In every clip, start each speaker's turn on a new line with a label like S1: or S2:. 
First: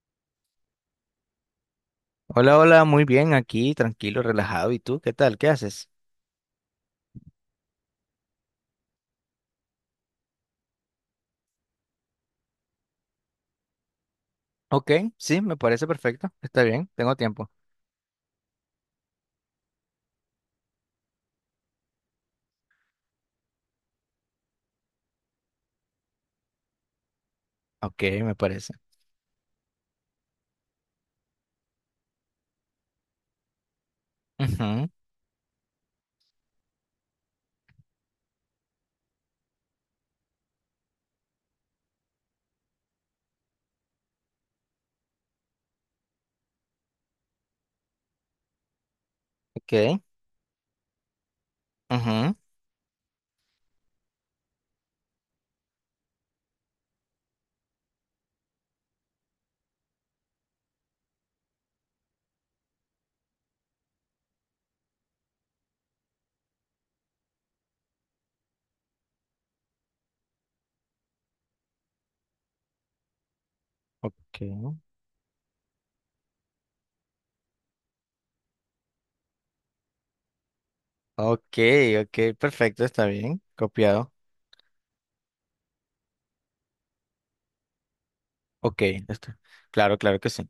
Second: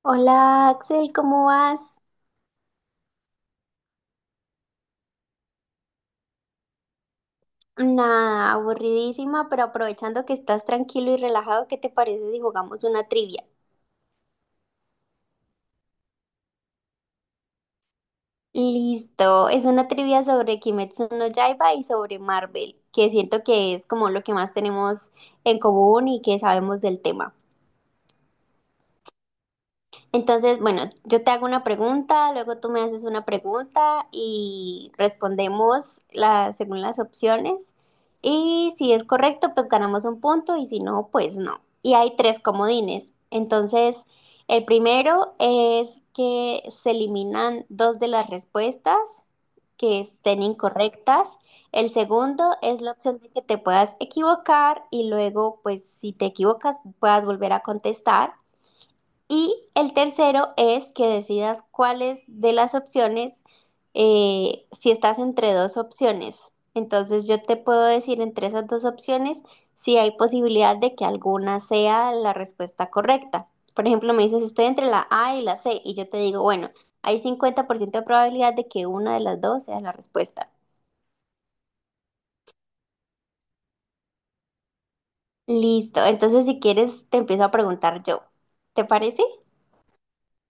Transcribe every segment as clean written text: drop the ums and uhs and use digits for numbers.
S1: Hola Axel, ¿cómo vas?
S2: Hola, hola, muy bien, aquí, tranquilo, relajado. ¿Y tú qué tal? ¿Qué haces?
S1: Nada, aburridísima, pero aprovechando que estás tranquilo y relajado, ¿qué te parece si jugamos una trivia?
S2: Ok, sí, me parece perfecto. Está bien, tengo tiempo.
S1: Listo, es una trivia sobre Kimetsu no Yaiba y sobre Marvel, que siento que es como lo que más tenemos en común y que sabemos del tema.
S2: Ok, me parece.
S1: Entonces, bueno, yo te hago una pregunta, luego tú me haces una pregunta
S2: Ujú,
S1: y respondemos según las opciones. Y si es correcto, pues ganamos un punto y si no, pues no. Y hay tres comodines. Entonces, el primero es que se eliminan dos de las respuestas
S2: ok,
S1: que estén incorrectas. El
S2: ujú,
S1: segundo es la opción de que te puedas equivocar y luego, pues si te equivocas, puedas volver a contestar. Y el tercero es que decidas cuáles de las opciones, si estás entre dos opciones. Entonces yo te puedo decir entre esas dos opciones si hay posibilidad de que alguna sea la respuesta correcta. Por ejemplo, me dices, estoy entre la A y la C y yo te digo, bueno, hay 50% de probabilidad de que una de las dos sea la respuesta.
S2: ok, ok, perfecto, está bien. Copiado.
S1: Listo, entonces si quieres te empiezo a preguntar yo.
S2: Ok,
S1: ¿Te parece?
S2: está. Claro, claro que sí.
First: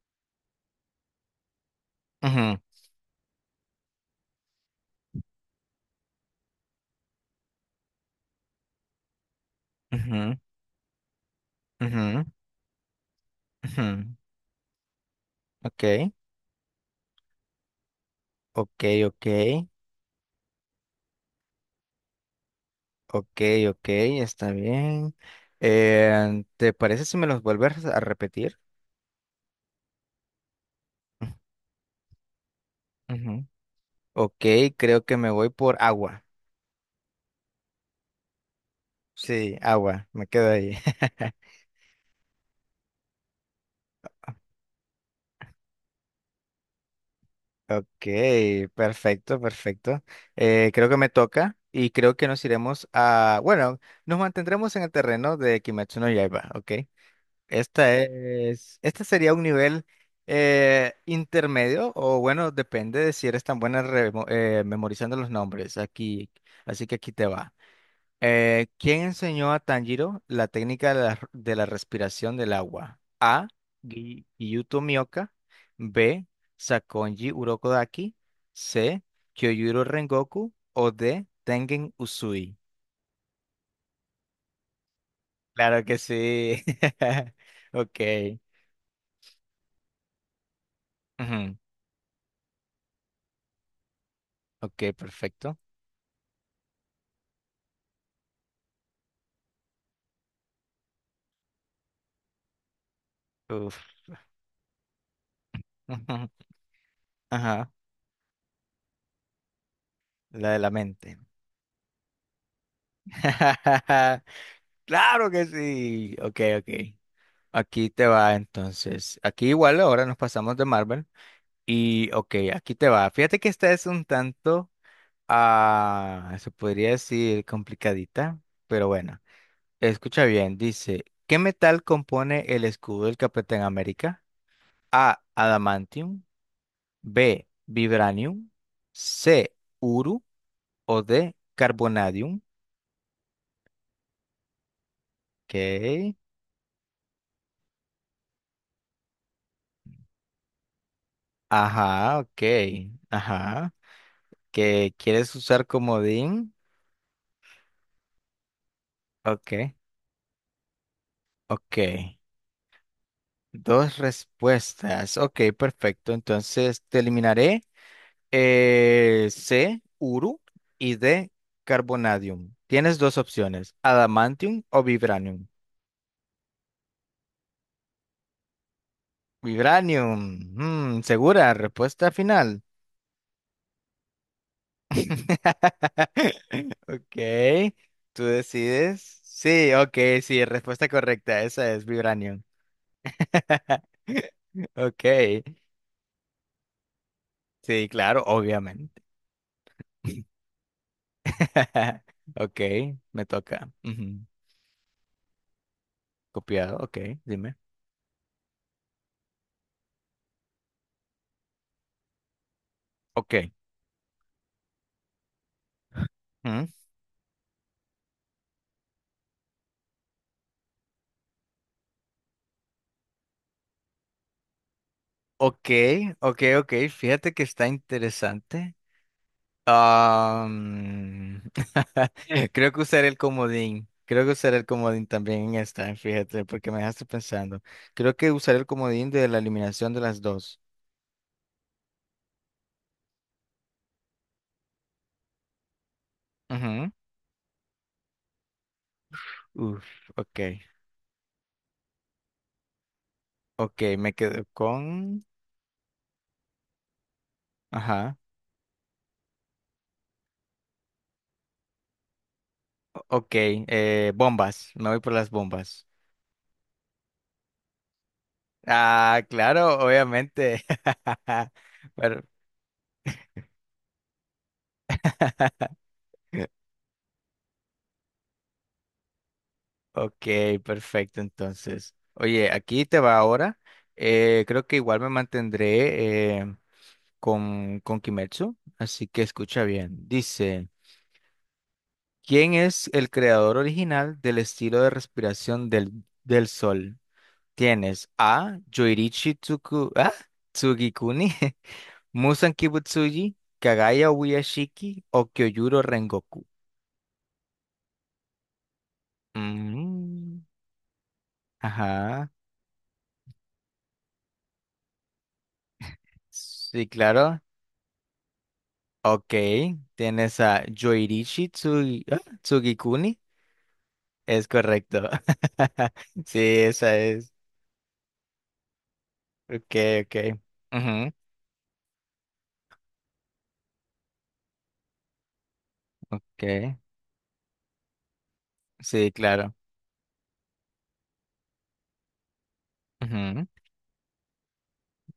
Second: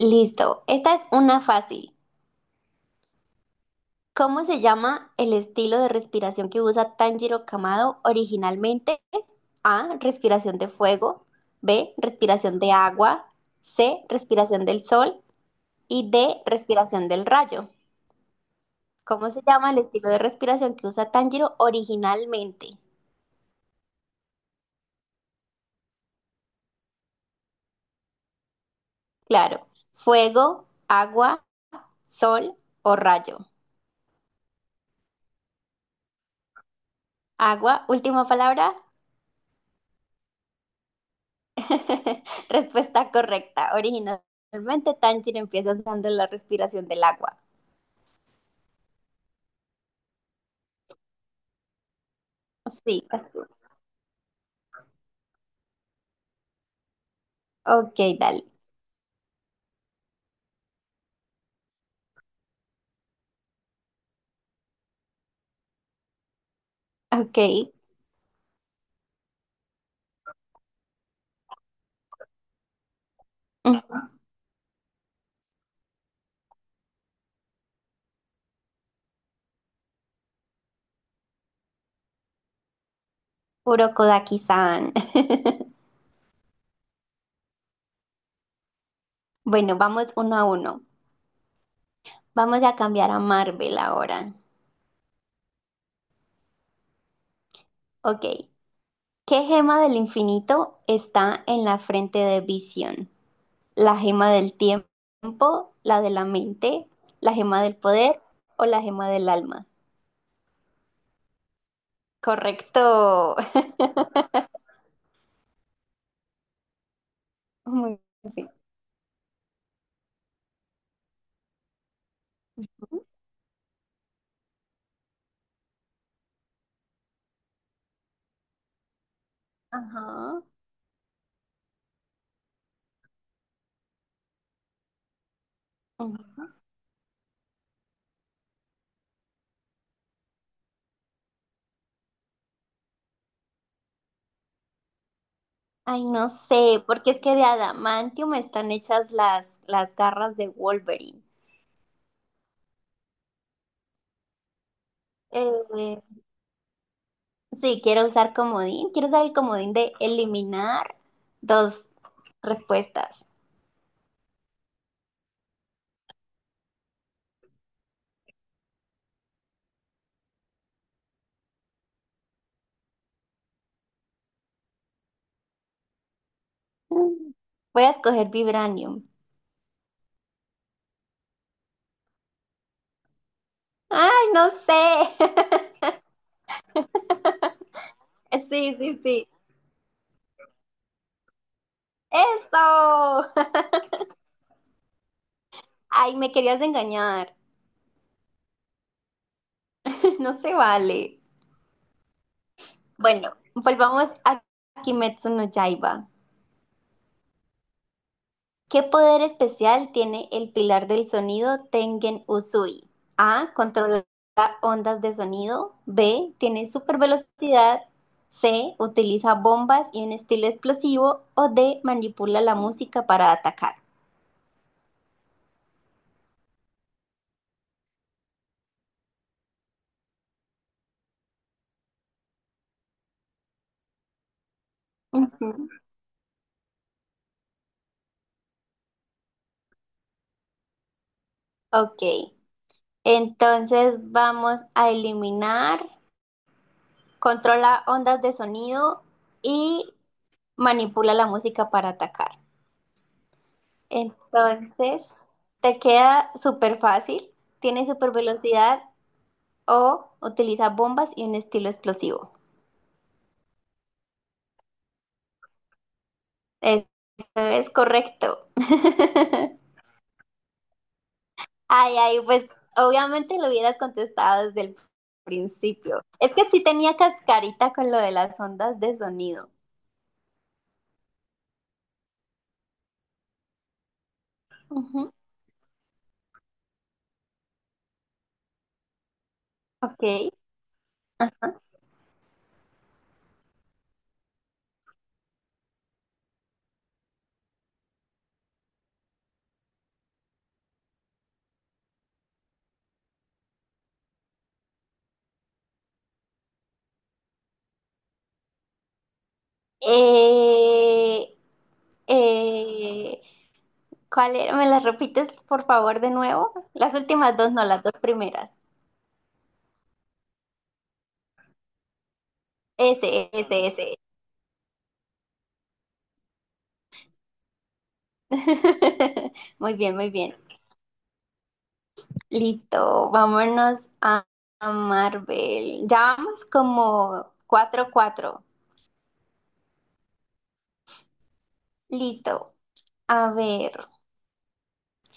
S1: Listo, esta es una fácil.
S2: Ujú,
S1: ¿Cómo se llama el estilo de respiración que usa Tanjiro Kamado originalmente? A.
S2: ujú,
S1: Respiración de fuego. B.
S2: ujú,
S1: Respiración de agua. C.
S2: ujú,
S1: Respiración del sol. Y
S2: ok,
S1: D. Respiración del rayo.
S2: ok, ok,
S1: ¿Cómo se llama el estilo de respiración que usa Tanjiro originalmente?
S2: ok, ok, está bien. ¿Te parece si me los vuelves a repetir?
S1: Claro, fuego, agua, sol o rayo.
S2: Ujú, ok, creo que me voy por agua.
S1: Agua, última palabra.
S2: Sí, agua, me quedo ahí.
S1: Respuesta correcta. Originalmente Tanjiro empieza usando la respiración del agua.
S2: Ok, perfecto, perfecto. Creo que me toca y creo que nos iremos
S1: Sí, vas
S2: a...
S1: tú.
S2: Bueno, nos mantendremos en el terreno de Kimetsu no Yaiba, ok. Esta
S1: Ok, dale.
S2: es... Este sería un nivel intermedio o bueno, depende de si eres tan buena memorizando los nombres. Aquí, así que aquí te
S1: Ok.
S2: va. ¿Quién enseñó a Tanjiro la técnica de la respiración del agua? Gyuto Mioka. B. Sakonji Urokodaki. C. Kyojuro Rengoku. O D. Tengen Uzui.
S1: Kurokodaki-san.
S2: Claro que sí. Ok.
S1: Bueno, vamos 1-1.
S2: Ujú.
S1: Vamos a cambiar a Marvel ahora.
S2: Ok, perfecto.
S1: Ok. ¿Qué gema del infinito está en la frente de Vision?
S2: Uf.
S1: ¿La gema del tiempo, la de la
S2: Ujú.
S1: mente, la gema
S2: Ajá.
S1: del poder o la gema del alma?
S2: La de la mente.
S1: Correcto.
S2: Claro que sí. Ok, ok. Aquí
S1: Muy
S2: te va
S1: bien.
S2: entonces. Aquí igual ahora nos pasamos de Marvel. Y ok, aquí te va. Fíjate que esta es un tanto, ah, se podría decir, complicadita, pero bueno. Escucha
S1: Ajá.
S2: bien, dice, ¿qué metal compone el escudo del Capitán América? A, adamantium, B, vibranium, C, uru o D, carbonadium. Ok,
S1: Ay, no sé, porque es que de adamantium están hechas las garras de Wolverine.
S2: ajá, ok, ajá. ¿Que quieres usar
S1: Eh,
S2: comodín?
S1: sí, quiero usar comodín, quiero usar el
S2: Ok,
S1: comodín de eliminar
S2: ok.
S1: dos respuestas.
S2: Dos respuestas. Ok, perfecto. Entonces te eliminaré. C, Uru y D, Carbonadium. Tienes dos opciones, Adamantium o Vibranium.
S1: Mm. Voy a escoger vibranium.
S2: Vibranium. Mm, segura, respuesta final.
S1: Ay, no sé.
S2: Ok, tú
S1: Sí, sí,
S2: decides.
S1: sí.
S2: Sí, ok, sí, respuesta correcta, esa es Vibranium.
S1: Eso.
S2: Ok,
S1: Ay, me querías engañar.
S2: sí, claro, obviamente.
S1: No se vale.
S2: Ok, me
S1: Bueno,
S2: toca.
S1: volvamos
S2: Ujú.
S1: a Kimetsu no Yaiba.
S2: Copiado, ok, dime.
S1: ¿Qué poder especial tiene el pilar del sonido Tengen Uzui?
S2: Ok.
S1: A. Controla ondas de sonido. B. Tiene
S2: Mm,
S1: super velocidad. C. Utiliza bombas y un estilo explosivo. O D. Manipula la música para atacar.
S2: ok, ok, ok. Fíjate que está interesante. Am, Creo que usaré el comodín. Creo que usaré el comodín también
S1: Ujú.
S2: en esta, fíjate, porque me dejaste pensando. Creo que usaré el comodín de la eliminación de las dos.
S1: Ok. Entonces vamos a eliminar.
S2: Ujú.
S1: Controla ondas de sonido
S2: Uf,
S1: y
S2: ok.
S1: manipula la música para atacar.
S2: Ok, me quedo
S1: Entonces,
S2: con...
S1: te queda súper fácil, tiene súper
S2: Ajá.
S1: velocidad o utiliza bombas y un estilo explosivo.
S2: Ok, bombas. Me voy por las bombas.
S1: Eso es correcto.
S2: Ah, claro, obviamente.
S1: Ay, ay,
S2: Pero...
S1: pues obviamente lo hubieras contestado desde el principio. Es que sí tenía cascarita con lo de las ondas de sonido.
S2: Ok, perfecto. Entonces, oye, aquí te va ahora. Creo que igual me
S1: Ujú.
S2: mantendré con Kimetsu, así que escucha
S1: Ok.
S2: bien. Dice, ¿quién es el creador original del estilo de respiración del sol? Tienes A. Yoirichi Tsuku, ¿ah? Tsugikuni, Musan Kibutsuji, Kagaya Ubuyashiki o Kyojuro Rengoku. Mm,
S1: Eh,
S2: ajá.
S1: eh, ¿Cuál era? ¿Me las repites, por favor, de nuevo?
S2: Sí,
S1: Las últimas
S2: claro.
S1: dos, no, las dos primeras.
S2: Ok, tienes a Yoirishi Tsugikuni.
S1: Ese, ese, ese.
S2: Es correcto. Sí, esa es. Ok,
S1: Muy bien, muy
S2: ok.
S1: bien.
S2: Ujú,
S1: Listo, vámonos a Marvel. Ya vamos
S2: ok.
S1: como 4-4.
S2: Sí, claro.
S1: Listo. A
S2: Ujú,
S1: ver,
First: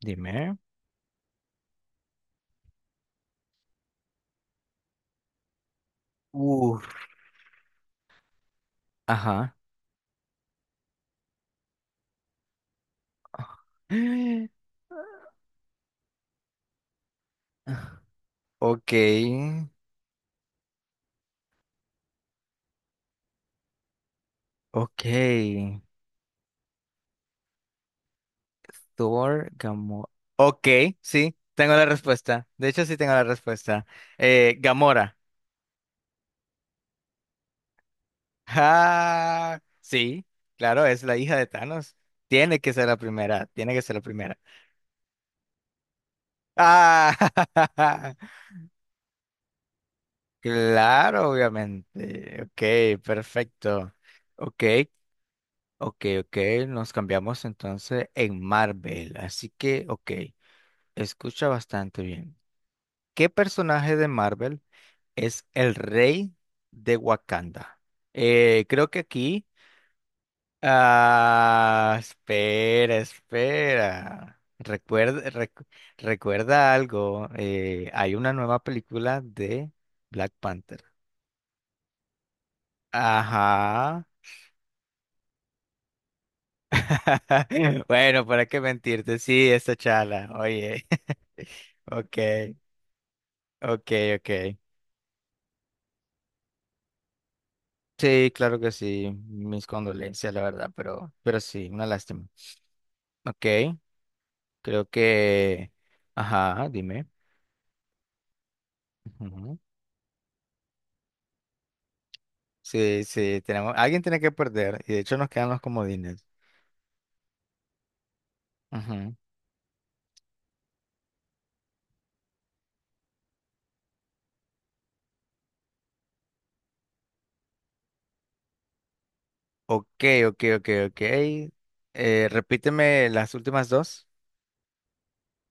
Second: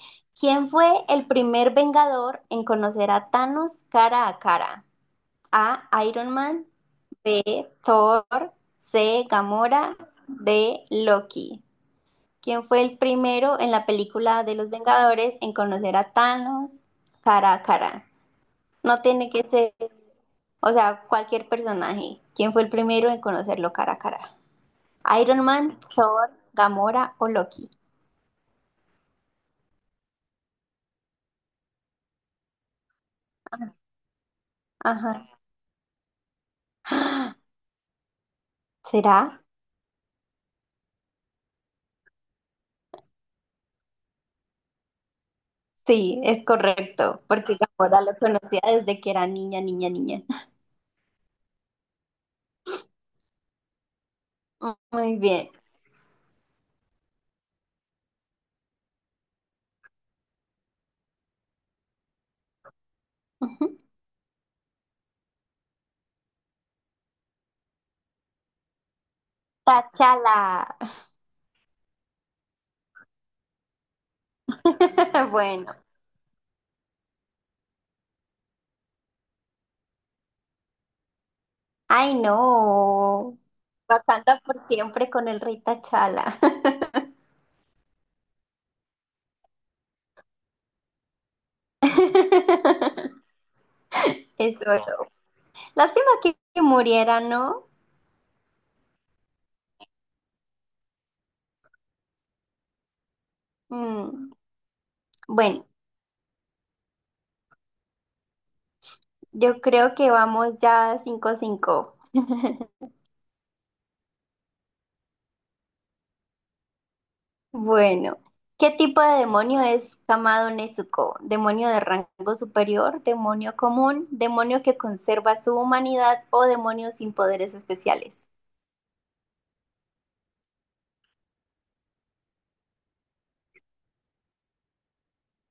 S2: dime.
S1: ¿quién fue el primer Vengador en conocer a Thanos cara a cara? A, Iron Man,
S2: Uf.
S1: Thor, C,
S2: Ajá.
S1: Gamora, D, Loki. ¿Quién fue el primero en la película de los Vengadores en conocer a Thanos cara a cara?
S2: Ok,
S1: No tiene que ser. O sea, cualquier personaje. ¿Quién fue el primero en conocerlo cara a cara? ¿Iron
S2: ok.
S1: Man, Thor, Gamora o Loki?
S2: Thor, Gamora. Ok, sí, tengo la respuesta. De hecho, sí tengo la respuesta. Gamora.
S1: Ajá. ¿Será?
S2: Ah, sí, claro, es la hija de Thanos. Tiene que ser la primera, tiene que ser la primera.
S1: Sí, es
S2: Ah,
S1: correcto, porque Gamora lo conocía desde que era niña, niña, niña.
S2: claro, obviamente. Ok, perfecto. Ok,
S1: Muy bien.
S2: ok, ok, nos cambiamos entonces en Marvel. Así que, ok, escucha bastante bien. ¿Qué
S1: Ujú.
S2: personaje de Marvel es el rey de Wakanda? Creo que aquí...
S1: Tachala.
S2: Ah, espera, espera. Recuerda,
S1: Bueno.
S2: recuerda algo. Hay una nueva película de Black Panther.
S1: Ay, no.
S2: Ajá.
S1: Wakanda por siempre con el rey Tachala.
S2: Bueno, para qué mentirte. Sí, esta chala. Oye. Ok, ok, ok.
S1: Eso. Lástima que, muriera, ¿no?
S2: Sí, claro que sí. Mis condolencias, la verdad, pero sí, una lástima. Ok,
S1: Mm,
S2: creo
S1: Bueno,
S2: que. Ajá, dime.
S1: yo creo que vamos ya 5-5.
S2: Sí, sí, tenemos, alguien tiene que perder y de hecho nos quedan los comodines.
S1: Bueno, ¿qué tipo
S2: Ujú.
S1: de demonio es Kamado Nezuko? ¿Demonio de rango superior, demonio común, demonio que conserva su humanidad o demonio sin poderes especiales?
S2: Ok, ok, ok, ok. Repíteme las últimas dos.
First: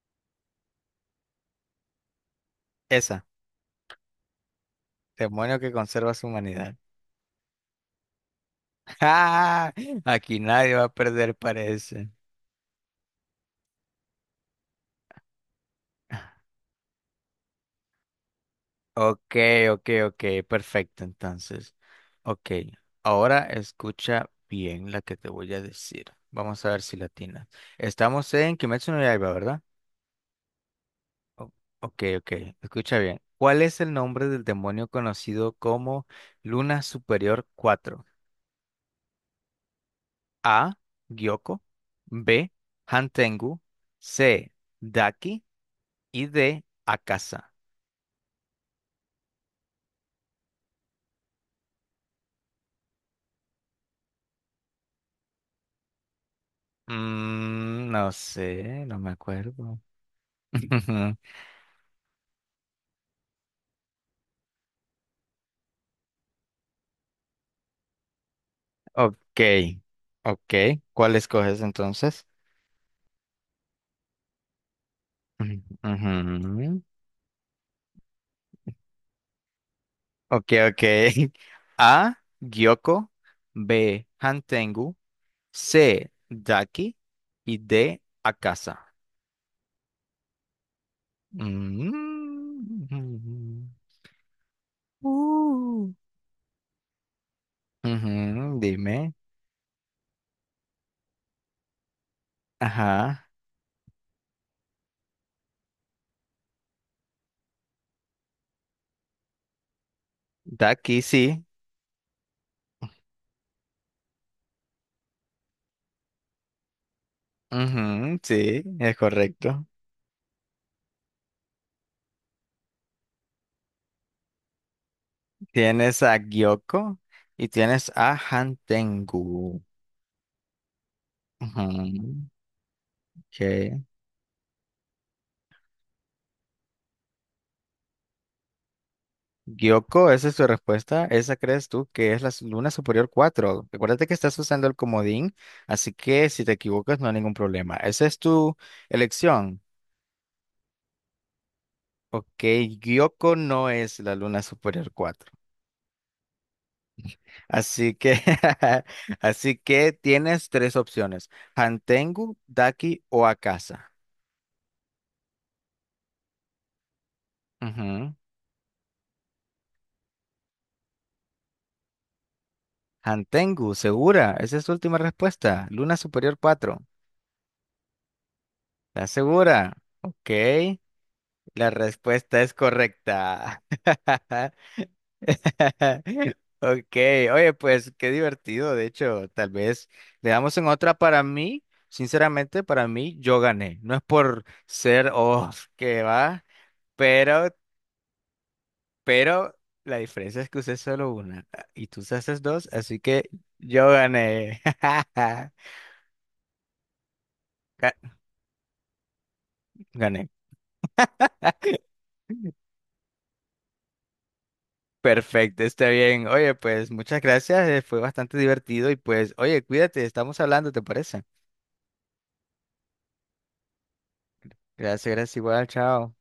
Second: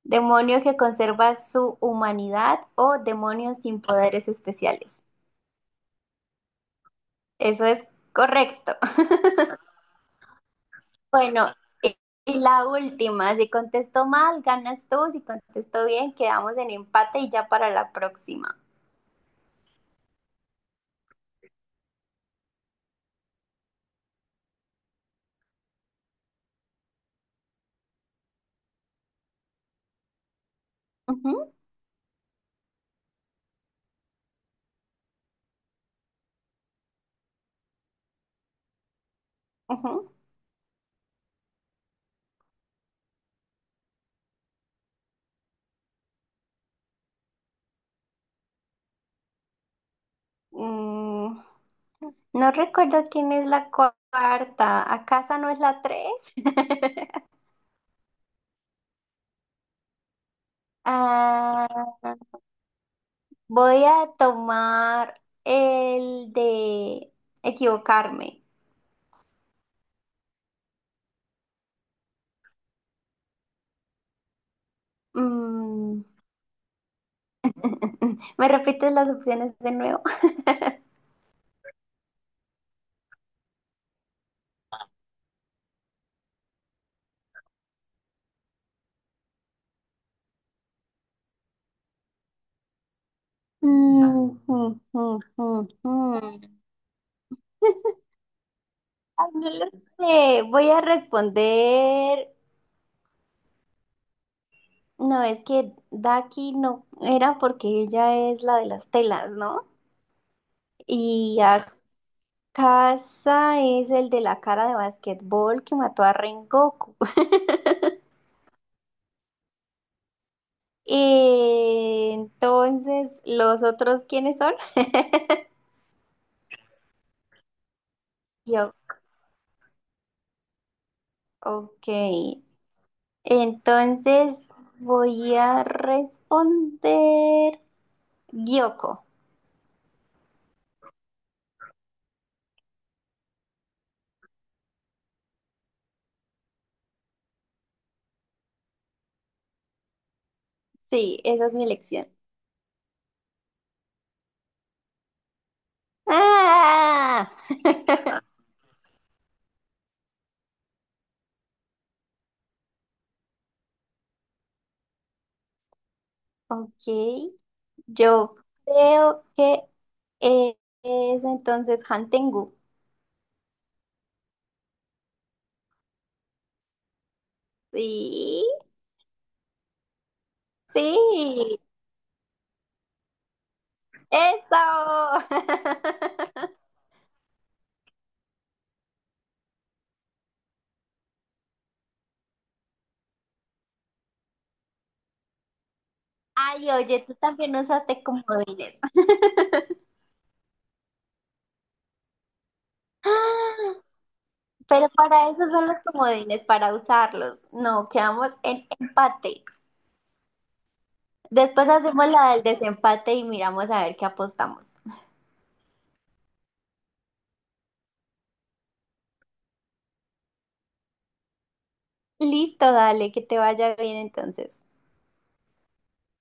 S1: Demonio que conserva su humanidad o
S2: Esa,
S1: demonio sin poderes especiales.
S2: demonio que conserva su humanidad.
S1: Eso es correcto.
S2: ¡Ah! Aquí nadie va a perder,
S1: Bueno, y
S2: parece.
S1: y la última, si contesto mal, ganas tú, si contesto bien, quedamos en empate y ya para la próxima.
S2: Ok, ok, ok, perfecto, entonces. Ok, ahora escucha bien la que te voy a decir. Vamos a ver si latina. Estamos en Kimetsu no Yaiba, ¿verdad?
S1: Ujú.
S2: O- Ok, ok, escucha bien. ¿Cuál es el nombre del demonio conocido como Luna Superior Cuatro?
S1: Ujú.
S2: A. Gyoko. B. Hantengu. C. Daki. Y D. Akasa.
S1: Mm, no recuerdo quién es la cuarta. ¿Acaso no es la tres?
S2: Mm, no sé, no me acuerdo.
S1: Ah, voy a tomar el de equivocarme.
S2: Ok, ok. ¿Cuál escoges entonces? Ujú.
S1: Mm.
S2: Ujú.
S1: ¿Me repites las opciones de nuevo?
S2: Ok, ok. A. Gyoko. B. Hantengu. C, de aquí y D, a casa. Mm.
S1: Mm, mm, mm, mm,
S2: Uh.
S1: mm.
S2: Ujú, dime.
S1: Ay, no lo sé, voy a responder.
S2: Ajá.
S1: No, es que Daki no era porque ella es la de las telas, ¿no?
S2: De aquí
S1: Y
S2: sí.
S1: Akasa es el de la cara de basquetbol que mató a Rengoku.
S2: Ujú, sí, es correcto.
S1: Entonces, ¿los otros quiénes son?
S2: Tienes a Gyoko y tienes a
S1: Yo,
S2: Hantengu. Ujú,
S1: ok.
S2: ok.
S1: Entonces voy a responder Gyoko.
S2: Gyoko, esa es tu respuesta. ¿Esa crees tú que es la luna superior 4? Recuérdate que estás usando el comodín, así que si te equivocas no hay ningún problema. Esa es tu elección.
S1: Sí, esa es mi elección.
S2: Ok, Gyoko no es la Luna Superior 4.
S1: ¡Ah!
S2: Así que, así que tienes tres opciones: Hantengu, Daki o Akasa.
S1: Ok.
S2: Ujú.
S1: Yo creo que eh, es entonces Hantengu.
S2: Hantengu, segura. Esa es tu última respuesta. Luna Superior 4,
S1: Sí,
S2: ¿estás segura? Ok,
S1: sí.
S2: la respuesta es correcta.
S1: ¡Eso!
S2: Ok, oye, pues qué divertido. De hecho, tal vez le damos en otra. Para mí, sinceramente, para mí, yo gané. No es por ser, oh, que va,
S1: Ay, oye, tú
S2: pero,
S1: también usaste comodines.
S2: pero la diferencia es que usé solo una, y tú usaste dos, así que yo gané.
S1: Pero para eso son los comodines, para usarlos. No,
S2: Ga-
S1: quedamos en empate.
S2: Gané.
S1: Después hacemos la del desempate y miramos a ver qué apostamos.
S2: Perfecto, está bien. Oye, pues muchas gracias. Fue bastante divertido y, pues, oye, cuídate, estamos hablando, ¿te parece?
S1: Listo, dale, que te vaya bien entonces.
S2: Gracias, gracias, igual, chao.